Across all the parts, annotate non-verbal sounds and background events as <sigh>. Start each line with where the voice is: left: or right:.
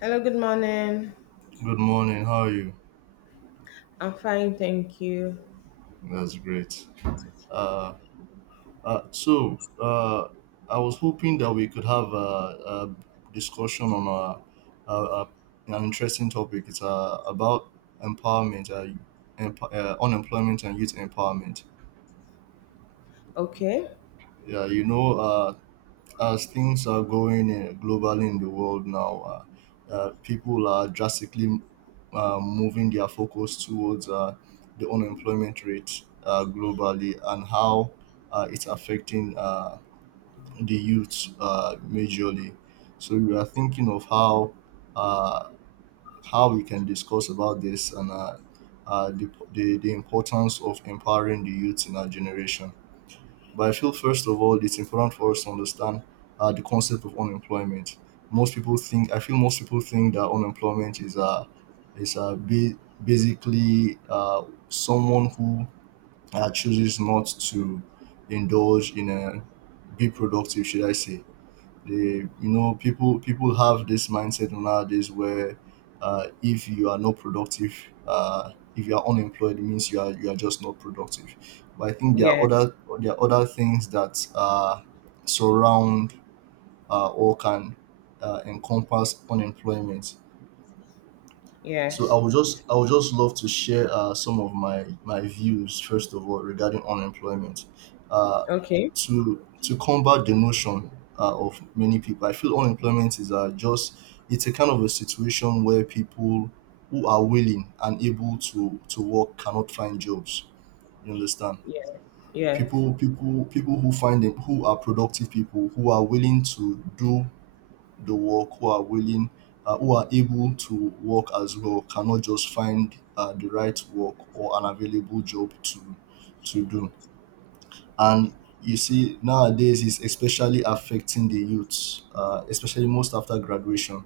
left: Hello, good morning.
right: Good morning. How are you?
left: I'm fine, thank you.
right: That's great. Uh, uh, so uh, I was hoping that we could have a discussion on an interesting topic. It's about empowerment, uh, unemployment, and youth empowerment.
left: Okay.
right: Yeah, you know, as things are going globally in the world now, people are drastically moving their focus towards the unemployment rate globally and how it's affecting the youth majorly. So we are thinking of uh, how we can discuss about this and the importance of empowering the youth in our generation. But I feel first of all, it's important for us to understand the concept of unemployment. Most people think I feel most people think that unemployment is is a ba- basically someone who chooses not to indulge in a be productive, should I say, they, people have this mindset nowadays where if you are not productive, if you are unemployed, it means you are just not productive. But I think
left: Yes.
right: there are other things that surround or can encompass unemployment, so
left: Yes.
right: I would just love to share some of my views first of all regarding unemployment. Uh,
left: Okay.
right: to combat the notion of many people, I feel unemployment is just it's a kind of a situation where people who are willing and able to work cannot find jobs. You understand?
left: Yes. Yes.
right: People who find it who are productive, people who are willing to do the work, who are willing who are able to work as well cannot just find the right work or an available job to do. And you see nowadays is especially affecting the youths, especially most after graduation.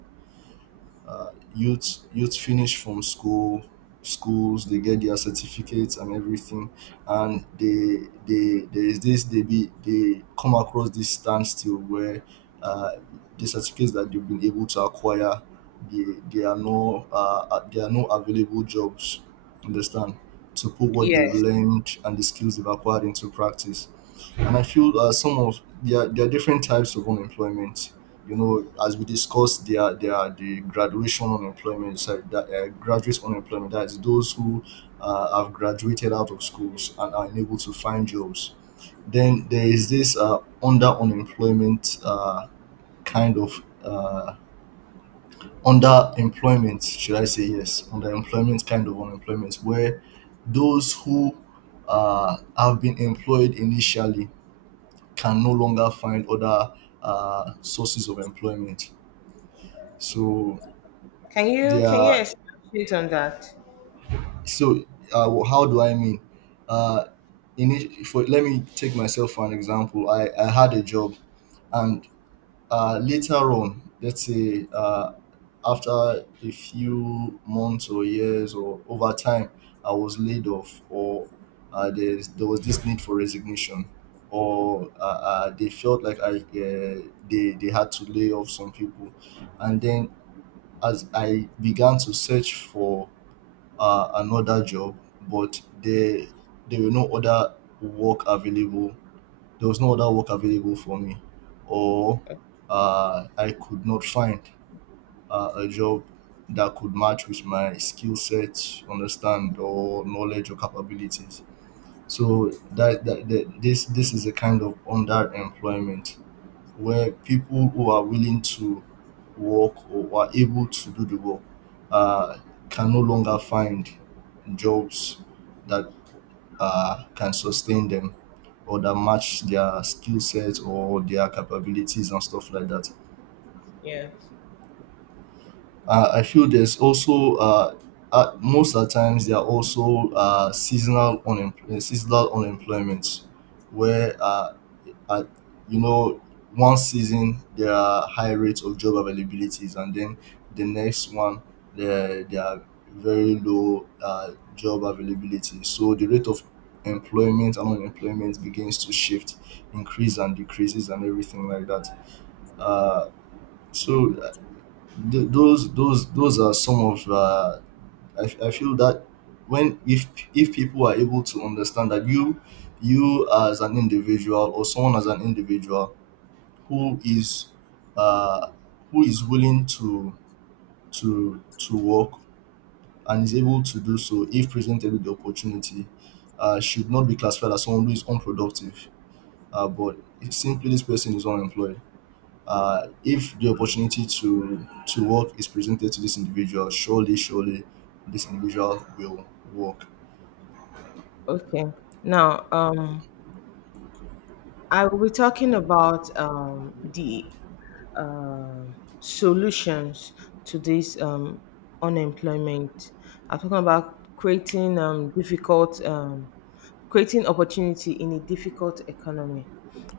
right: Youth finish from schools, they get their certificates and everything, and they there is this, they be they come across this standstill where uh, the certificates that they've been able to acquire, they, are no there are no available jobs, understand, to put what they've
left: Yes.
right: learned and the skills they've acquired into practice. And I feel some of there are different types of unemployment. You know, as we discussed, there are the graduation unemployment, sorry, that, graduate unemployment, that is those who have graduated out of schools and are unable to find jobs. Then there is this under unemployment, kind of underemployment, should I say, yes, underemployment kind of unemployment, where those who have been employed initially can no longer find other sources of employment. So
left: Can you
right: they are
left: elaborate on that?
right: so. How do I mean? Uh, in it, for let me take myself for an example. I had a job, and later on, let's say after a few months or years or over time, I was laid off, or there's there was this need for resignation, or they felt like I uh, they had to lay off some people, and then as I began to search for another job, but there were no other work available. There was no other work available for me, or I could not find a job that could match with my skill set, understand, or knowledge or capabilities. So that, that, that this is a kind of underemployment where people who are willing to work or are able to do the work uh, can no longer find jobs that can sustain them or that match their skill sets or their capabilities and stuff like that.
left: Yes.
right: I feel there's also most of the times there are also seasonal unemployment, where at, you know, one season there are high rates of job availabilities, and then the next one there there are very low job availability. So the rate of employment and unemployment begins to shift, increase and decreases, and everything like that. Uh, so those those are some of I feel that when if people are able to understand that you as an individual or someone as an individual who is uh, who is willing to work and is able to do so if presented with the opportunity, should not be classified as someone who is unproductive, but it's simply this person is unemployed. If the opportunity to work is presented to this individual, surely, surely, this individual will work.
left: Okay. Now, I will be talking about the solutions to this unemployment. I'm talking about creating creating opportunity in a difficult economy,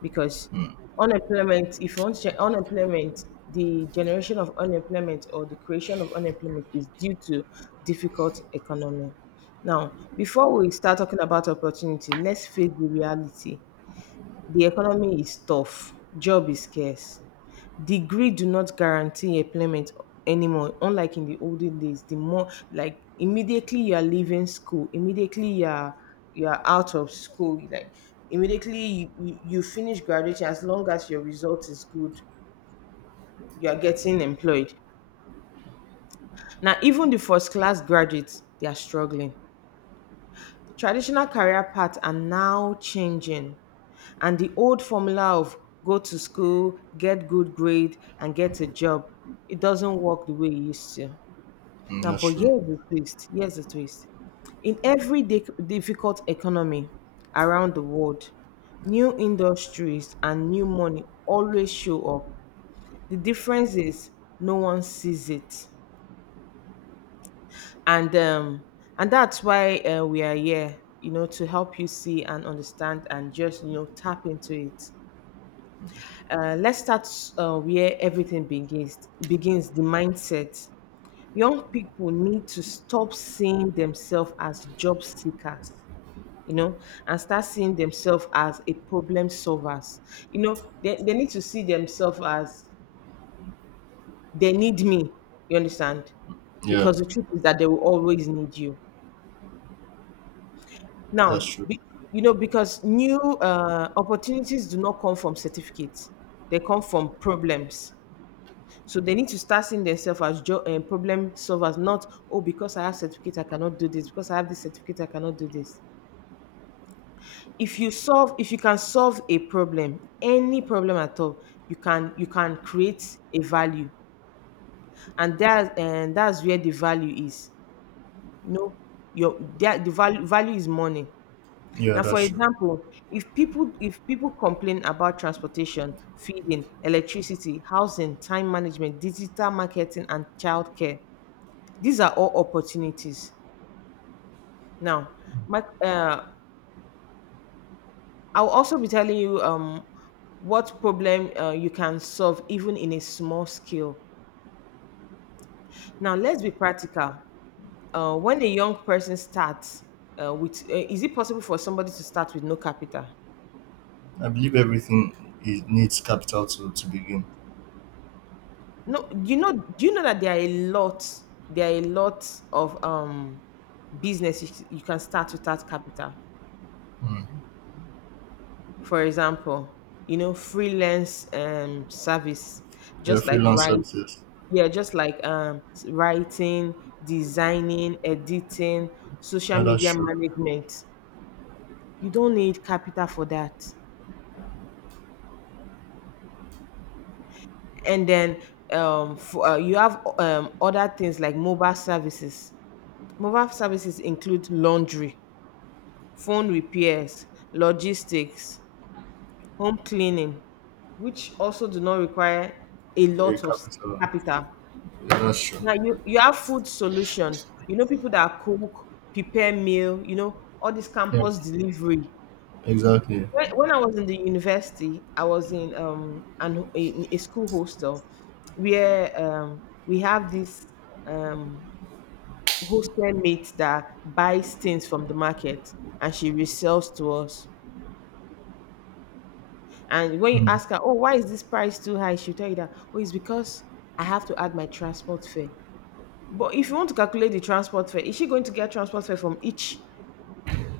left: because unemployment. If you want to check unemployment, the generation of unemployment or the creation of unemployment is due to difficult economy. Now, before we start talking about opportunity, let's face the reality. The economy is tough. Job is scarce, degree do not guarantee employment anymore, unlike in the olden days. The more like immediately you are leaving school, immediately you are out of school, like immediately you finish graduation, as long as your result is good, you are getting employed. Now even the first class graduates they are struggling. Traditional career paths are now changing, and the old formula of go to school, get good grade, and get a job, it doesn't work the way it used to.
right: Mm,
left: Now,
right: that's
left: but
right: true.
left: here's the twist. Here's the twist. In every difficult economy around the world, new industries and new money always show up. The difference is no one sees it, and um, and that's why we are here. You know, to help you see and understand, and just you know tap into it. Let's start where everything begins. Begins the mindset. Young people need to stop seeing themselves as job seekers, you know, and start seeing themselves as a problem solvers. You know, they need to see themselves as they need me, you understand,
right: Yeah,
left: because the truth is that they will always need you
right: that's
left: now
right: true.
left: you know, because new opportunities do not come from certificates, they come from problems. So they need to start seeing themselves as problem solvers, not oh because I have certificate I cannot do this, because I have this certificate I cannot do this. If you can solve a problem, any problem at all, you can create a value, and that's where the value is. You know, your that the value is money.
right: Yeah,
left: Now,
right: that's
left: for
right: true.
left: example, if people complain about transportation, feeding, electricity, housing, time management, digital marketing, and childcare, these are all opportunities. Now, my, uh, I'll also be telling you what problem you can solve even in a small scale. Now, let's be practical. When a young person starts is it possible for somebody to start with no capital?
right: I believe everything is, needs capital to begin.
left: No, do you know? Do you know that there are a lot, there are a lot of business, you can start without capital.
right: Mm.
left: For example, you know, freelance service,
right: Yeah,
left: just like
right: freelance
left: writing,
right: services.
left: yeah just like writing, designing, editing, social
right: Yeah, that's
left: media
right: true.
left: management. You don't need capital for that. And then for, you have other things like mobile services. Mobile services include laundry, phone repairs, logistics, home cleaning, which also do not require a
right: Yeah,
left: lot of
right: capital.
left: capital.
right: Yeah, that's true.
left: Now you have food solution. You know people that cook, prepare meal. You know all this
right: Yep,
left: campus delivery.
right: exactly.
left: When I was in the university, I was in an in a school hostel where we have this um hostel mate that buys things from the market and she resells to us. And when you
right: Mm.
left: ask her, oh, why is this price too high? She'll tell you that, oh, it's because I have to add my transport fare. But if you want to calculate the transport fare, is she going to get transport fare from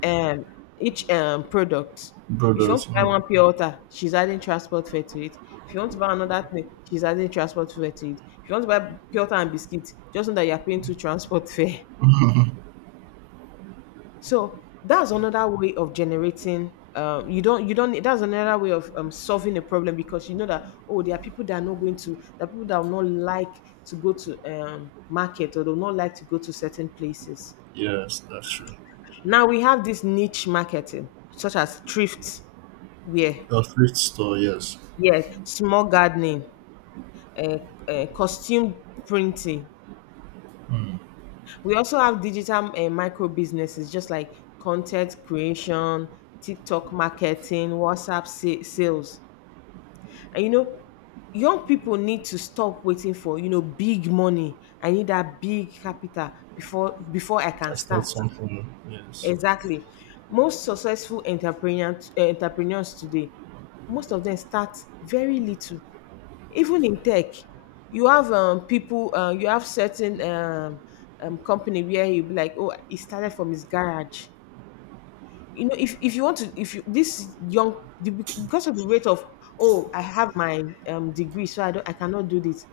left: um each product? If you want
right: Brothers.
left: to buy
right: Mm.
left: one pure water, she's adding transport fare to it. If you want to buy another thing, she's adding transport fare to it. If you want to buy pure water and biscuits, just know that you're paying two transport <laughs> fare. So that's another way of generating. You don't. That's another way of solving a problem because you know that oh, there are people that are not going to, there are people that will not like to go to market, or they will not like to go to certain places.
right: Yes, that's true.
left: Now we have this niche marketing, such as thrift wear,
right: A thrift store. Yes,
left: yes, small gardening, uh, costume printing. We also have digital micro businesses, just like content creation, TikTok marketing, WhatsApp sales. And you know, young people need to stop waiting for you know big money. I need that big capital before I
right: I
left: can
right: start
left: start.
right: something. Yes,
left: Exactly. Most successful entrepreneurs today, most of them start very little. Even in tech, you have you have certain company where you be like, oh, he started from his garage. You know, if you want to, if you, because of the rate of, oh, I have my degree, so I don't, I cannot do this.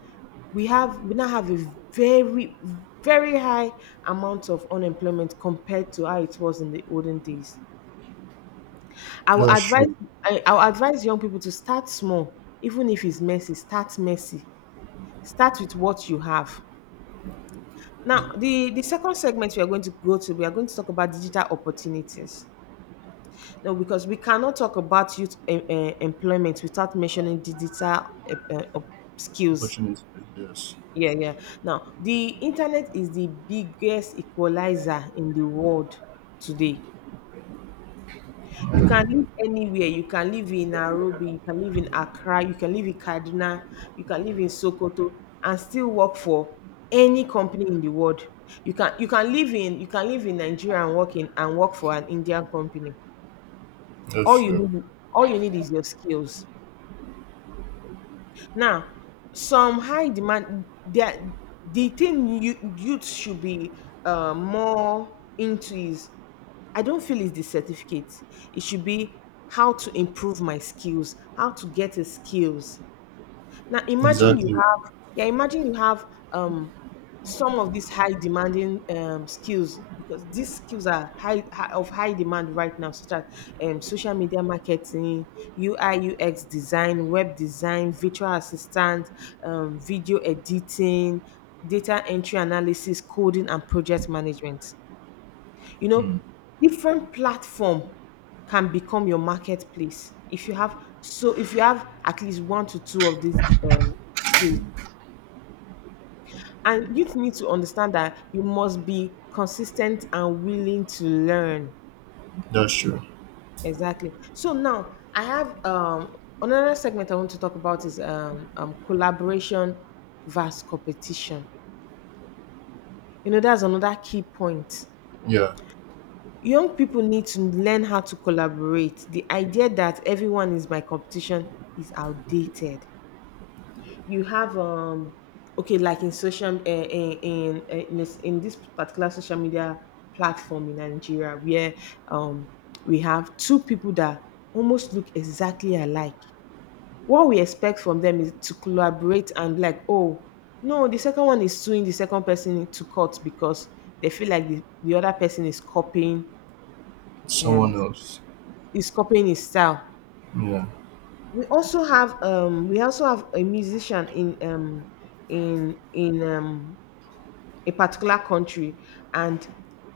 left: We now have a very, very high amount of unemployment compared to how it was in the olden days. I will
right: that's
left: advise
right: true.
left: I will advise young people to start small, even if it's messy. Start messy. Start with what you have. Now, the second segment we are going to go to, we are going to talk about digital opportunities. Now, because we cannot talk about youth employment without mentioning digital eh, eh, op- skills.
right: Opportunity. Yes.
left: Yeah, yeah. Now, the internet is the biggest equalizer in the world today. You can live anywhere. You can live in Nairobi, you can live in Accra, you can live in Kaduna, you can live in Sokoto and still work for any company in the world. You can live in you can live in Nigeria and work in and work for an Indian company.
right: That's
left: All you
right: true.
left: need, all you need is your skills. Now, some high demand that the thing you youth should be more into is I don't feel it's the certificate. It should be how to improve my skills, how to get a skills. Now imagine you
right: Exactly.
left: have, yeah, imagine you have um some of these high demanding skills, because these skills are high, high of high demand right now, such as social media marketing, UI, UX design, web design, virtual assistant, video editing, data entry analysis, coding, and project management. You know,
right: Mm.
left: different platform can become your marketplace if you have, so if you have at least one to two of these skills. And youth need to understand that you must be consistent and willing to learn.
right: That's true.
left: Exactly. So now I have another segment I want to talk about is collaboration versus competition. You know, that's another key point.
right: Yeah.
left: Young people need to learn how to collaborate. The idea that everyone is my competition is outdated. You have okay, like in social in this particular social media platform in Nigeria, where um we have two people that almost look exactly alike. What we expect from them is to collaborate, and like, oh no, the second one is suing the second person to court because they feel like the other person
right: Someone
left: um
right: else.
left: is copying his style.
right: Yeah.
left: We also have a musician in in in um a particular country, and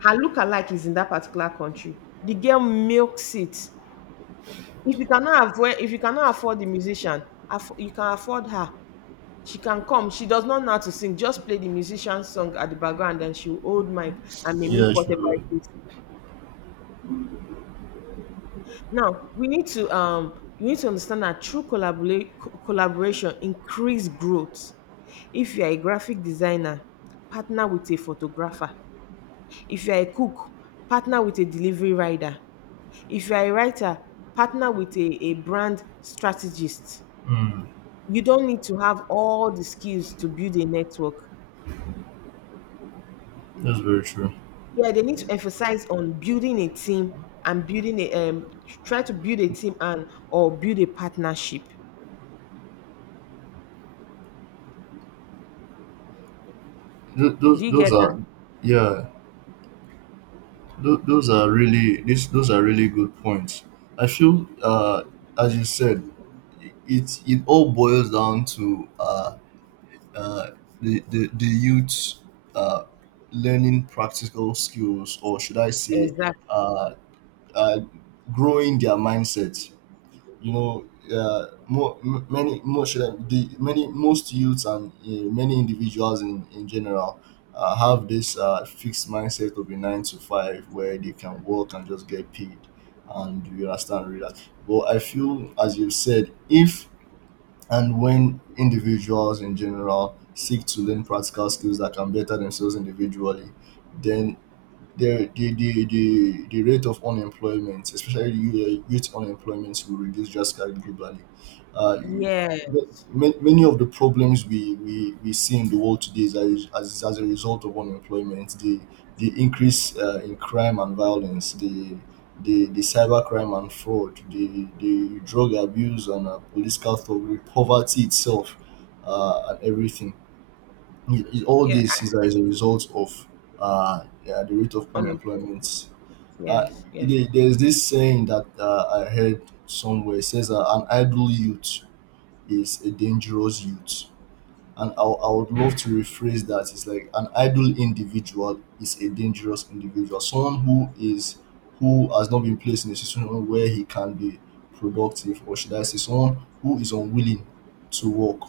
left: her lookalike is in that particular country. The girl milks it. If you cannot afford, if you cannot afford the musician, you can afford her. She can come. She does not know how to sing. Just play the musician's song at the background and she will hold mic and mimic
right: Yeah,
left: whatever
right: true.
left: it is. Now we need to you need to understand that true collaboration increase growth. If you are a graphic designer, partner with a photographer. If you are a cook, partner with a delivery rider. If you are a writer, partner with a brand strategist.
right: Mm.
left: You don't need to have all the skills to build a network.
right: That's very true.
left: Yeah, they need to emphasize on building a team and building a try to build a team and or build a partnership.
right: Th-
left: Do you
right: those
left: get that?
right: are yeah. Those are really this those are really good points. I feel as you said, it it all boils down to uh the youth. uh Learning practical skills, or should I say
left: Exactly.
right: uh uh growing their mindset, you know, many most youths and many individuals in general have this fixed mindset of a nine to five where they can work and just get paid and you understand relax, but I feel as you said, if and when individuals in general seek to learn practical skills that can better themselves individually, then the rate of unemployment, especially youth unemployment, will reduce drastically globally. Uh,
left: Yes.
right: ma- Many of the problems we see in the world today is as, as a result of unemployment, the increase in crime and violence, the cybercrime and fraud, the drug abuse and police culture, poverty itself, and everything is all
left: Yeah.
right: this is as a result of yeah, the rate of
left: Unemployment.
right: unemployment. Uh,
left: Yes. Yes.
right: there's this saying that I heard somewhere. It says an idle youth is a dangerous youth. And I would love to rephrase that. It's like an idle individual is a dangerous individual. Someone who is who has not been placed in a situation where he can be productive, or should I say, someone who is unwilling to work,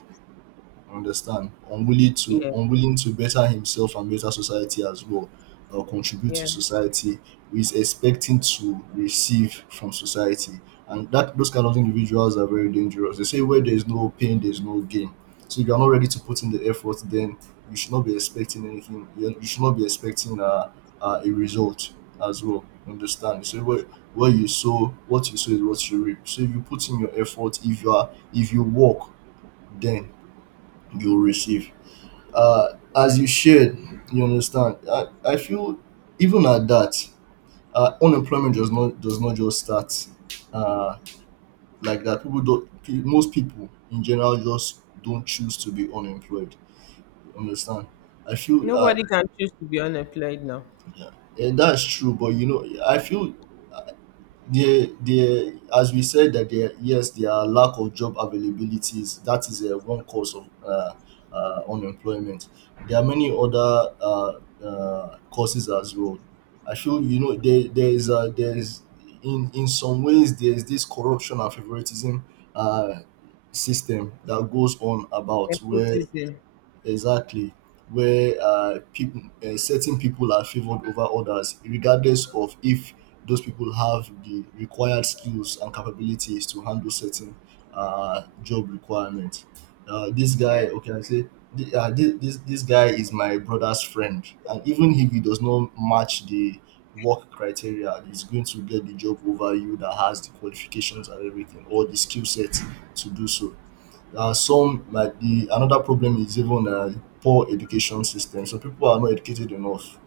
right: understand,
left: Yeah.
right: unwilling to better himself and better society as well, or contribute to
left: Yeah.
right: society, who is expecting to receive from society. And that those kind of individuals are very dangerous. They say where there is no pain there is no gain, so if you're not ready to put in the effort, then you should not be expecting anything. You should not be expecting a result as well, understand. So where you sow what you sow is what you reap, so if you put in your effort, if you are, if you work, then you'll receive. As you shared, you understand. I feel even at that, unemployment does not just start uh, like that. People don't. Most people in general just don't choose to be unemployed. You understand? I feel
left: Nobody can choose to be unemployed now.
right: yeah, yeah, that's true. But you know, I feel there, there, as we said that there, yes, there are lack of job availabilities. That is a one cause of unemployment. There are many other causes as well. I feel you know there, there is in some ways there is this corruption and favoritism uh, system that goes on about where
left: Nepotism.
right: exactly, where people certain people are favored over others regardless of if those people have the required skills and capabilities to handle certain job requirements. This
left: Yeah.
right: guy, okay, I say this guy is my brother's friend, and even if he does not match the work criteria, he's going to get the job over you that has the qualifications and everything, or the skill set to do so. Some like the another problem is even poor education system. So people are not educated enough,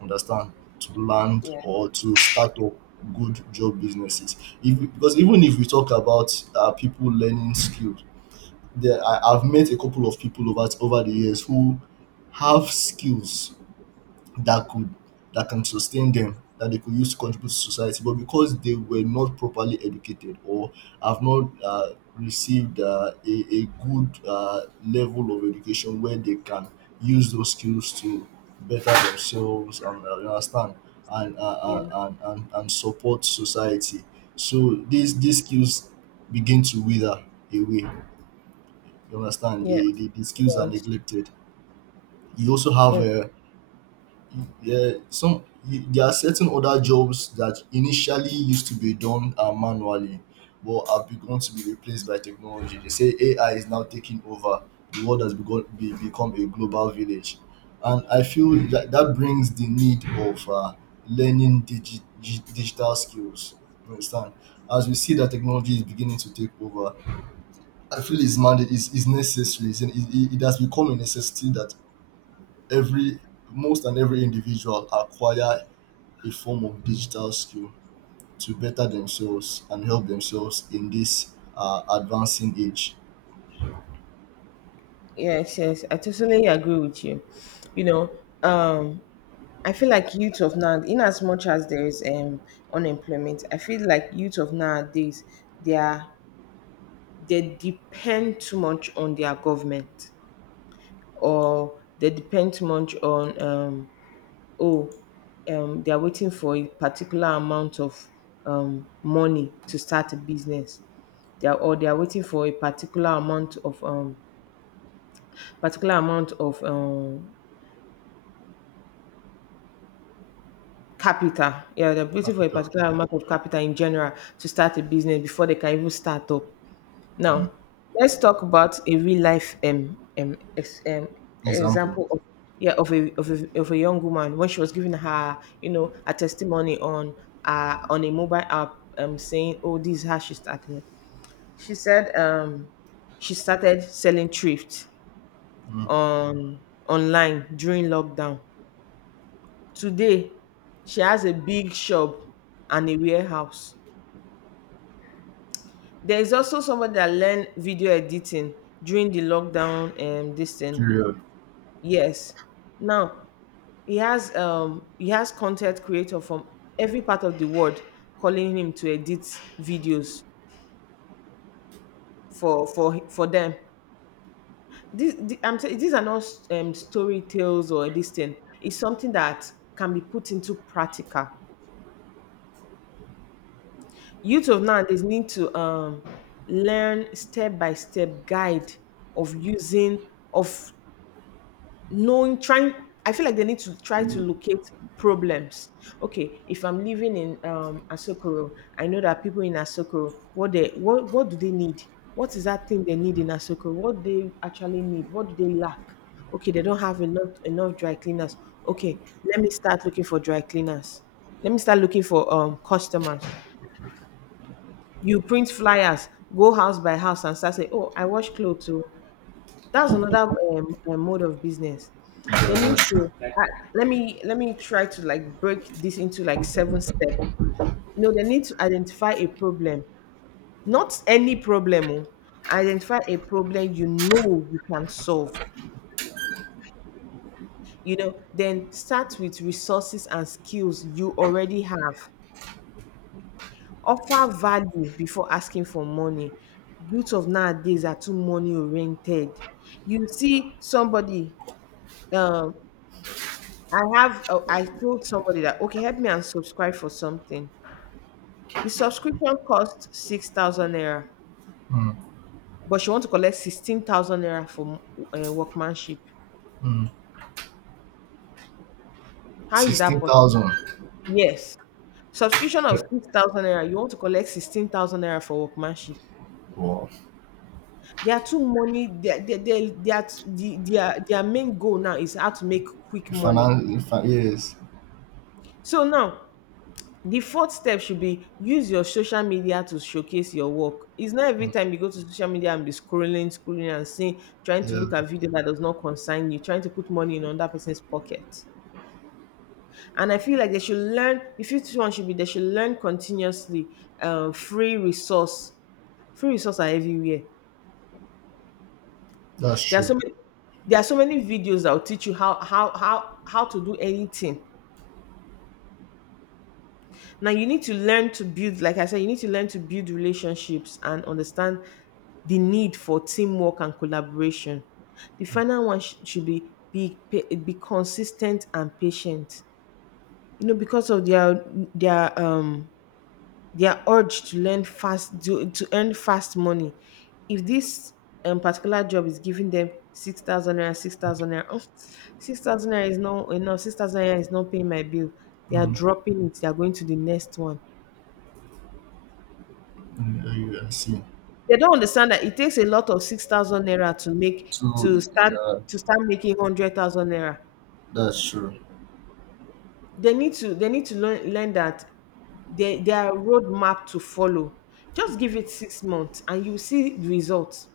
right: understand, to land
left: Yeah.
right: or to start up good job businesses. If, because even if we talk about people learning skills, there I've met a couple of people over the years who have skills that could that can sustain them, that they could use to contribute to society, but because they were not properly educated or have not received a good level of education where they can use those skills to better themselves and you understand
left: Yeah.
right: and support society, so these skills begin to wither away, you understand,
left: Yeah.
right: the skills are
left: Yes.
right: neglected. You also have
left: Yes.
right: yeah, some there are certain other jobs that initially used to be done manually, but have begun to be replaced by technology. They say AI is now taking over. The world has begun become a global village, and I feel that that brings the need of learning digital skills. You understand? As we see that technology is beginning to take over, I feel it's mandate is necessary. It it has become a necessity that every most and every individual acquire a form of digital skill to better themselves and help themselves in this advancing age.
left: Yes. Yes. I totally agree with you. You know, um, I feel like youth of now, in as much as there is unemployment, I feel like youth of nowadays they are they depend too much on their government or they depend too much on oh they are waiting for a particular amount of money to start a business or they are waiting for a particular amount of particular amount of um, capital, yeah, they're waiting for a
right: Capital.
left: particular amount of capital in general to start a business before they can even start up. Now,
right: Mm.
left: let's talk about a real life
right: Example.
left: example of yeah of a young woman when she was giving her a testimony on a mobile app saying oh this is how she started. She said she started selling thrift
right: Mm.
left: on online during lockdown. Today, she has a big shop and a warehouse. There is also somebody that learned video editing during the lockdown this thing.
right: Period.
left: Yes. Now he has content creator from every part of the world calling him to edit videos for them. I'm saying these are not story tales or this thing. It's something that can be put into practical. Youth of nowadays need to learn step by step guide of using of knowing trying I feel like they need to try to locate problems. Okay, if I'm living in Asokoro, I know that people in Asokoro, what do they need, what is that thing they need in Asokoro, what they actually need, what do they lack. Okay, they don't have enough dry cleaners. Okay, let me start looking for dry cleaners, let me start looking for customers, you print flyers, go house by house and start saying oh I wash clothes too. That's another mode of business.
right: Yeah,
left: They need
right: that's
left: to let me try to like break this into like seven steps. You know, they need to identify a problem, not any problem. Oh. Identify a problem you know you can solve. You know, then start with resources and skills you already have. Offer value before asking for money. Youth of nowadays are too money oriented. You see somebody um I have, I told somebody that, okay, help me and subscribe for something. The subscription cost 6,000 naira, but she want to collect 16,000 naira for workmanship. How is that
right: Sixteen
left: possible?
right: thousand.
left: Yes. Subscription of 6,000 naira, you want to collect 16,000 naira for workmanship.
right: Wow.
left: They are too money, they are, the, their main goal now is how to make quick money.
right: Finance. Yes.
left: So now, the fourth step should be use your social media to showcase your work. It's not every time you go to social media and be scrolling, scrolling, and seeing, trying to look
right: Yeah.
left: at video that does not concern you, trying to put money in another person's pocket. And I feel like they should learn. The fifth one should be they should learn continuously. Free resource are everywhere.
right: That's
left: There are
right: true.
left: so many. There are so many videos that will teach you how to do anything. Now you need to learn to build, like I said, you need to learn to build relationships and understand the need for teamwork and collaboration. The final one should be be consistent and patient. You know, because of their their um their urge to learn fast, to earn fast money, if this particular job is giving them 6,000 naira, 6,000 naira, oh, 6,000 naira is not enough, 6,000 naira is not paying my bill, they are
right: Mm.
left: dropping it, they are going to the next one.
right: Yeah, yeah, I see.
left: They don't understand that it takes a lot of 6,000 naira to make
right: So yeah,
left: to start making 100,000 naira.
right: that's true.
left: They need to learn that they are roadmap to follow. Just give it 6 months and you see the results.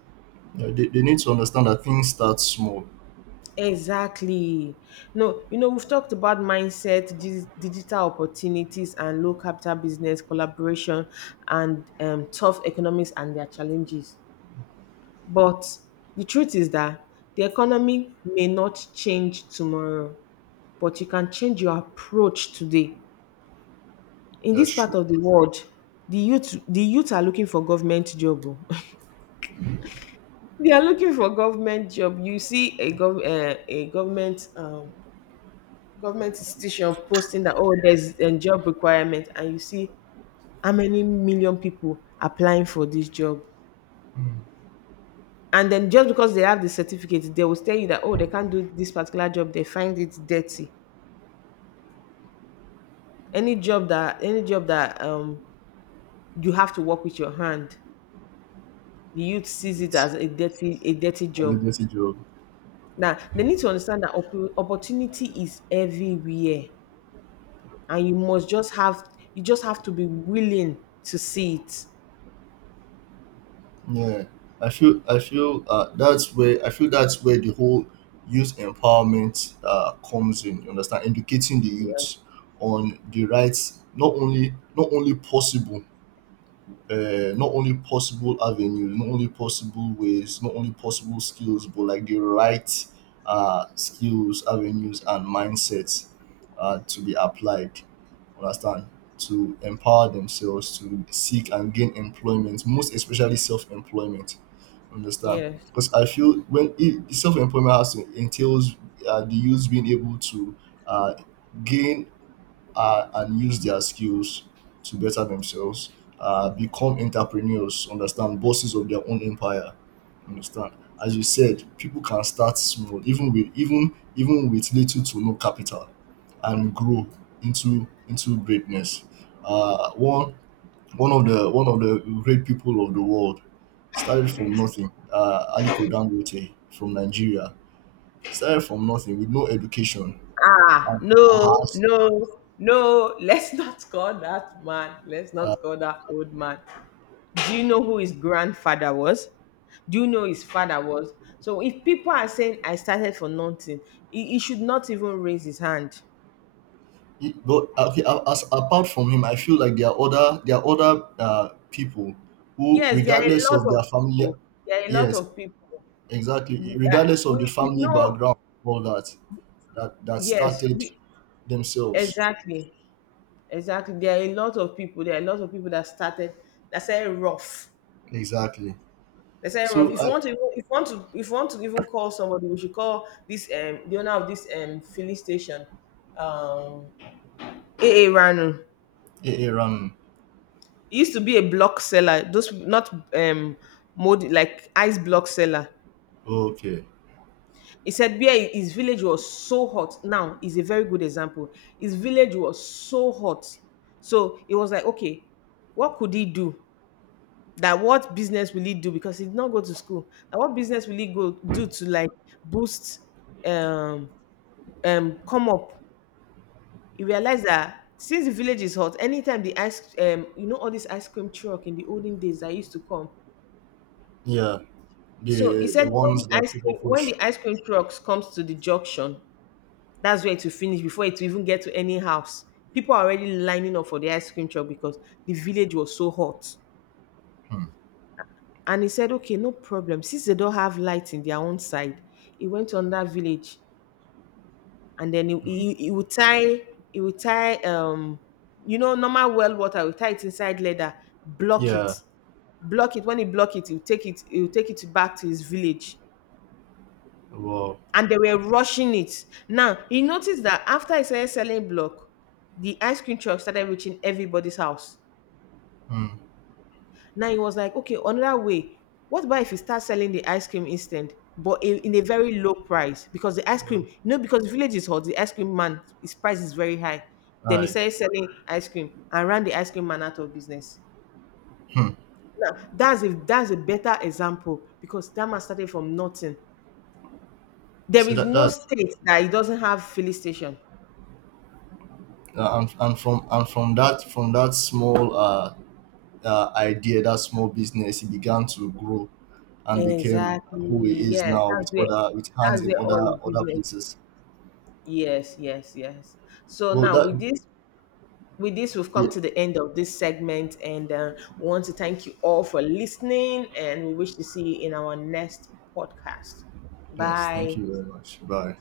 right: Yeah, they need to understand that things start small.
left: Exactly. No, you know, we've talked about mindset, digital opportunities, and low capital business collaboration, and tough economics and their challenges. But the truth is that the economy may not change tomorrow, but you can change your approach today. In
right: That's
left: this part
right: true.
left: of the world, the youth are looking for government job. Oh. <laughs> They are looking for government job. You see a government government institution posting that oh there's a job requirement, and you see how many million people applying for this job. And then just because they have the certificate, they will tell you that oh they can't do this particular job, they find it dirty. Any job that you have to work with your hand, the youth sees it
right: It's,
left: as a dirty
right: as a
left: job.
right: dirty job.
left: Now they need to understand that opportunity is everywhere and you just have to be willing to see it.
right: Yeah, I feel that's where I feel that's where the whole youth empowerment comes in. You understand, educating the youth on the rights, not only possible, not only possible avenues, not only possible ways, not only possible skills, but like the right skills, avenues, and mindsets to be applied. Understand, to empower themselves to seek and gain employment, most especially self-employment. Understand.
left: Yes.
right: Because I feel when it, self-employment has to entails the youth being able to uh, gain and use their skills to better themselves, become entrepreneurs, understand, bosses of their own empire. Understand. As you said, people can start small, even with even even with little to no capital, and grow into greatness. Uh, one One of the great people of the world started from nothing. Aliko Dangote from Nigeria started from nothing with no education
left: Ah,
right: and
left: no,
right: has.
left: no no let's not call that man, let's not call that old man. Do you know who his grandfather was? Do you know his father was? So if people are saying I started for nothing, he should not even raise his hand.
right: But okay, as apart from him, I feel like there are other people who,
left: Yes, there are
right: regardless
left: a lot
right: of their
left: of
right: family,
left: people. There are a lot
right: yes,
left: of people.
right: exactly, regardless
left: We,
right: of the family
left: know,
right: background, all that that
left: yes,
right: started
left: we,
right: themselves,
left: exactly, exactly. There are a lot of people. There are a lot of people that started that said rough.
right: exactly.
left: They said rough.
right: So
left: If you
right: I,
left: want to, even- if you want to, if you want to even call somebody, we should call this the owner of this filling station, um AA Ranu.
right: Aaron,
left: He used to be a block seller, those not mold like ice block seller.
right: okay,
left: He said where his village was so hot. Now is a very good example. His village was so hot. So it was like, okay, what could he do? That what business will he do? Because he did not go to school. That what business will he go do to like boost um come up? He realized that since the village is hot, anytime the ice you know all this ice cream truck in the olden days that used to come,
right: yeah.
left: so he
right: The
left: said when
right: ones
left: the
right: that people push.
left: ice cream trucks comes to the junction, that's where it will finish before it will even get to any house. People are already lining up for the ice cream truck because the village was so hot.
right: Hmm.
left: And he said, okay, no problem. Since they don't have light in their own side, he went on that village and then
right: Hmm.
left: he would tie he would tie um you know normal well water, he would tie it inside leather, block
right: Yeah.
left: it, he'll take it he'll take it back to his village,
right: Well.
left: and they were rushing it. Now he noticed that after he started selling block, the ice cream truck started reaching everybody's house.
right: Hmm.
left: Now he was like, okay, another way. What about if he starts selling the ice cream instead, but in a very low price? Because the ice
right: Yeah.
left: cream, you know, because the village is hot, the ice cream man, his price is very high. Then he
right: I.
left: started selling ice cream and ran the ice cream man out of business.
right: Hmm.
left: Now that's a better example because that man started from nothing. There
right: See
left: is
right: that
left: no
right: that
left: state that it doesn't have filling station.
right: and from that small idea, that small business, it began to grow and became who it
left: Exactly.
right: is
left: Yes,
right: now with other with
left: that's
right: hands in
left: where all
right: other
left: is
right: other
left: business.
right: places.
left: Yes, yes, yes. So
right: Well,
left: now
right: that
left: with this we've come
right: yeah.
left: to the end of this segment and we want to thank you all for listening and we wish to see you in our next podcast.
right: Yes. Thank
left: Bye.
right: you very much. Bye.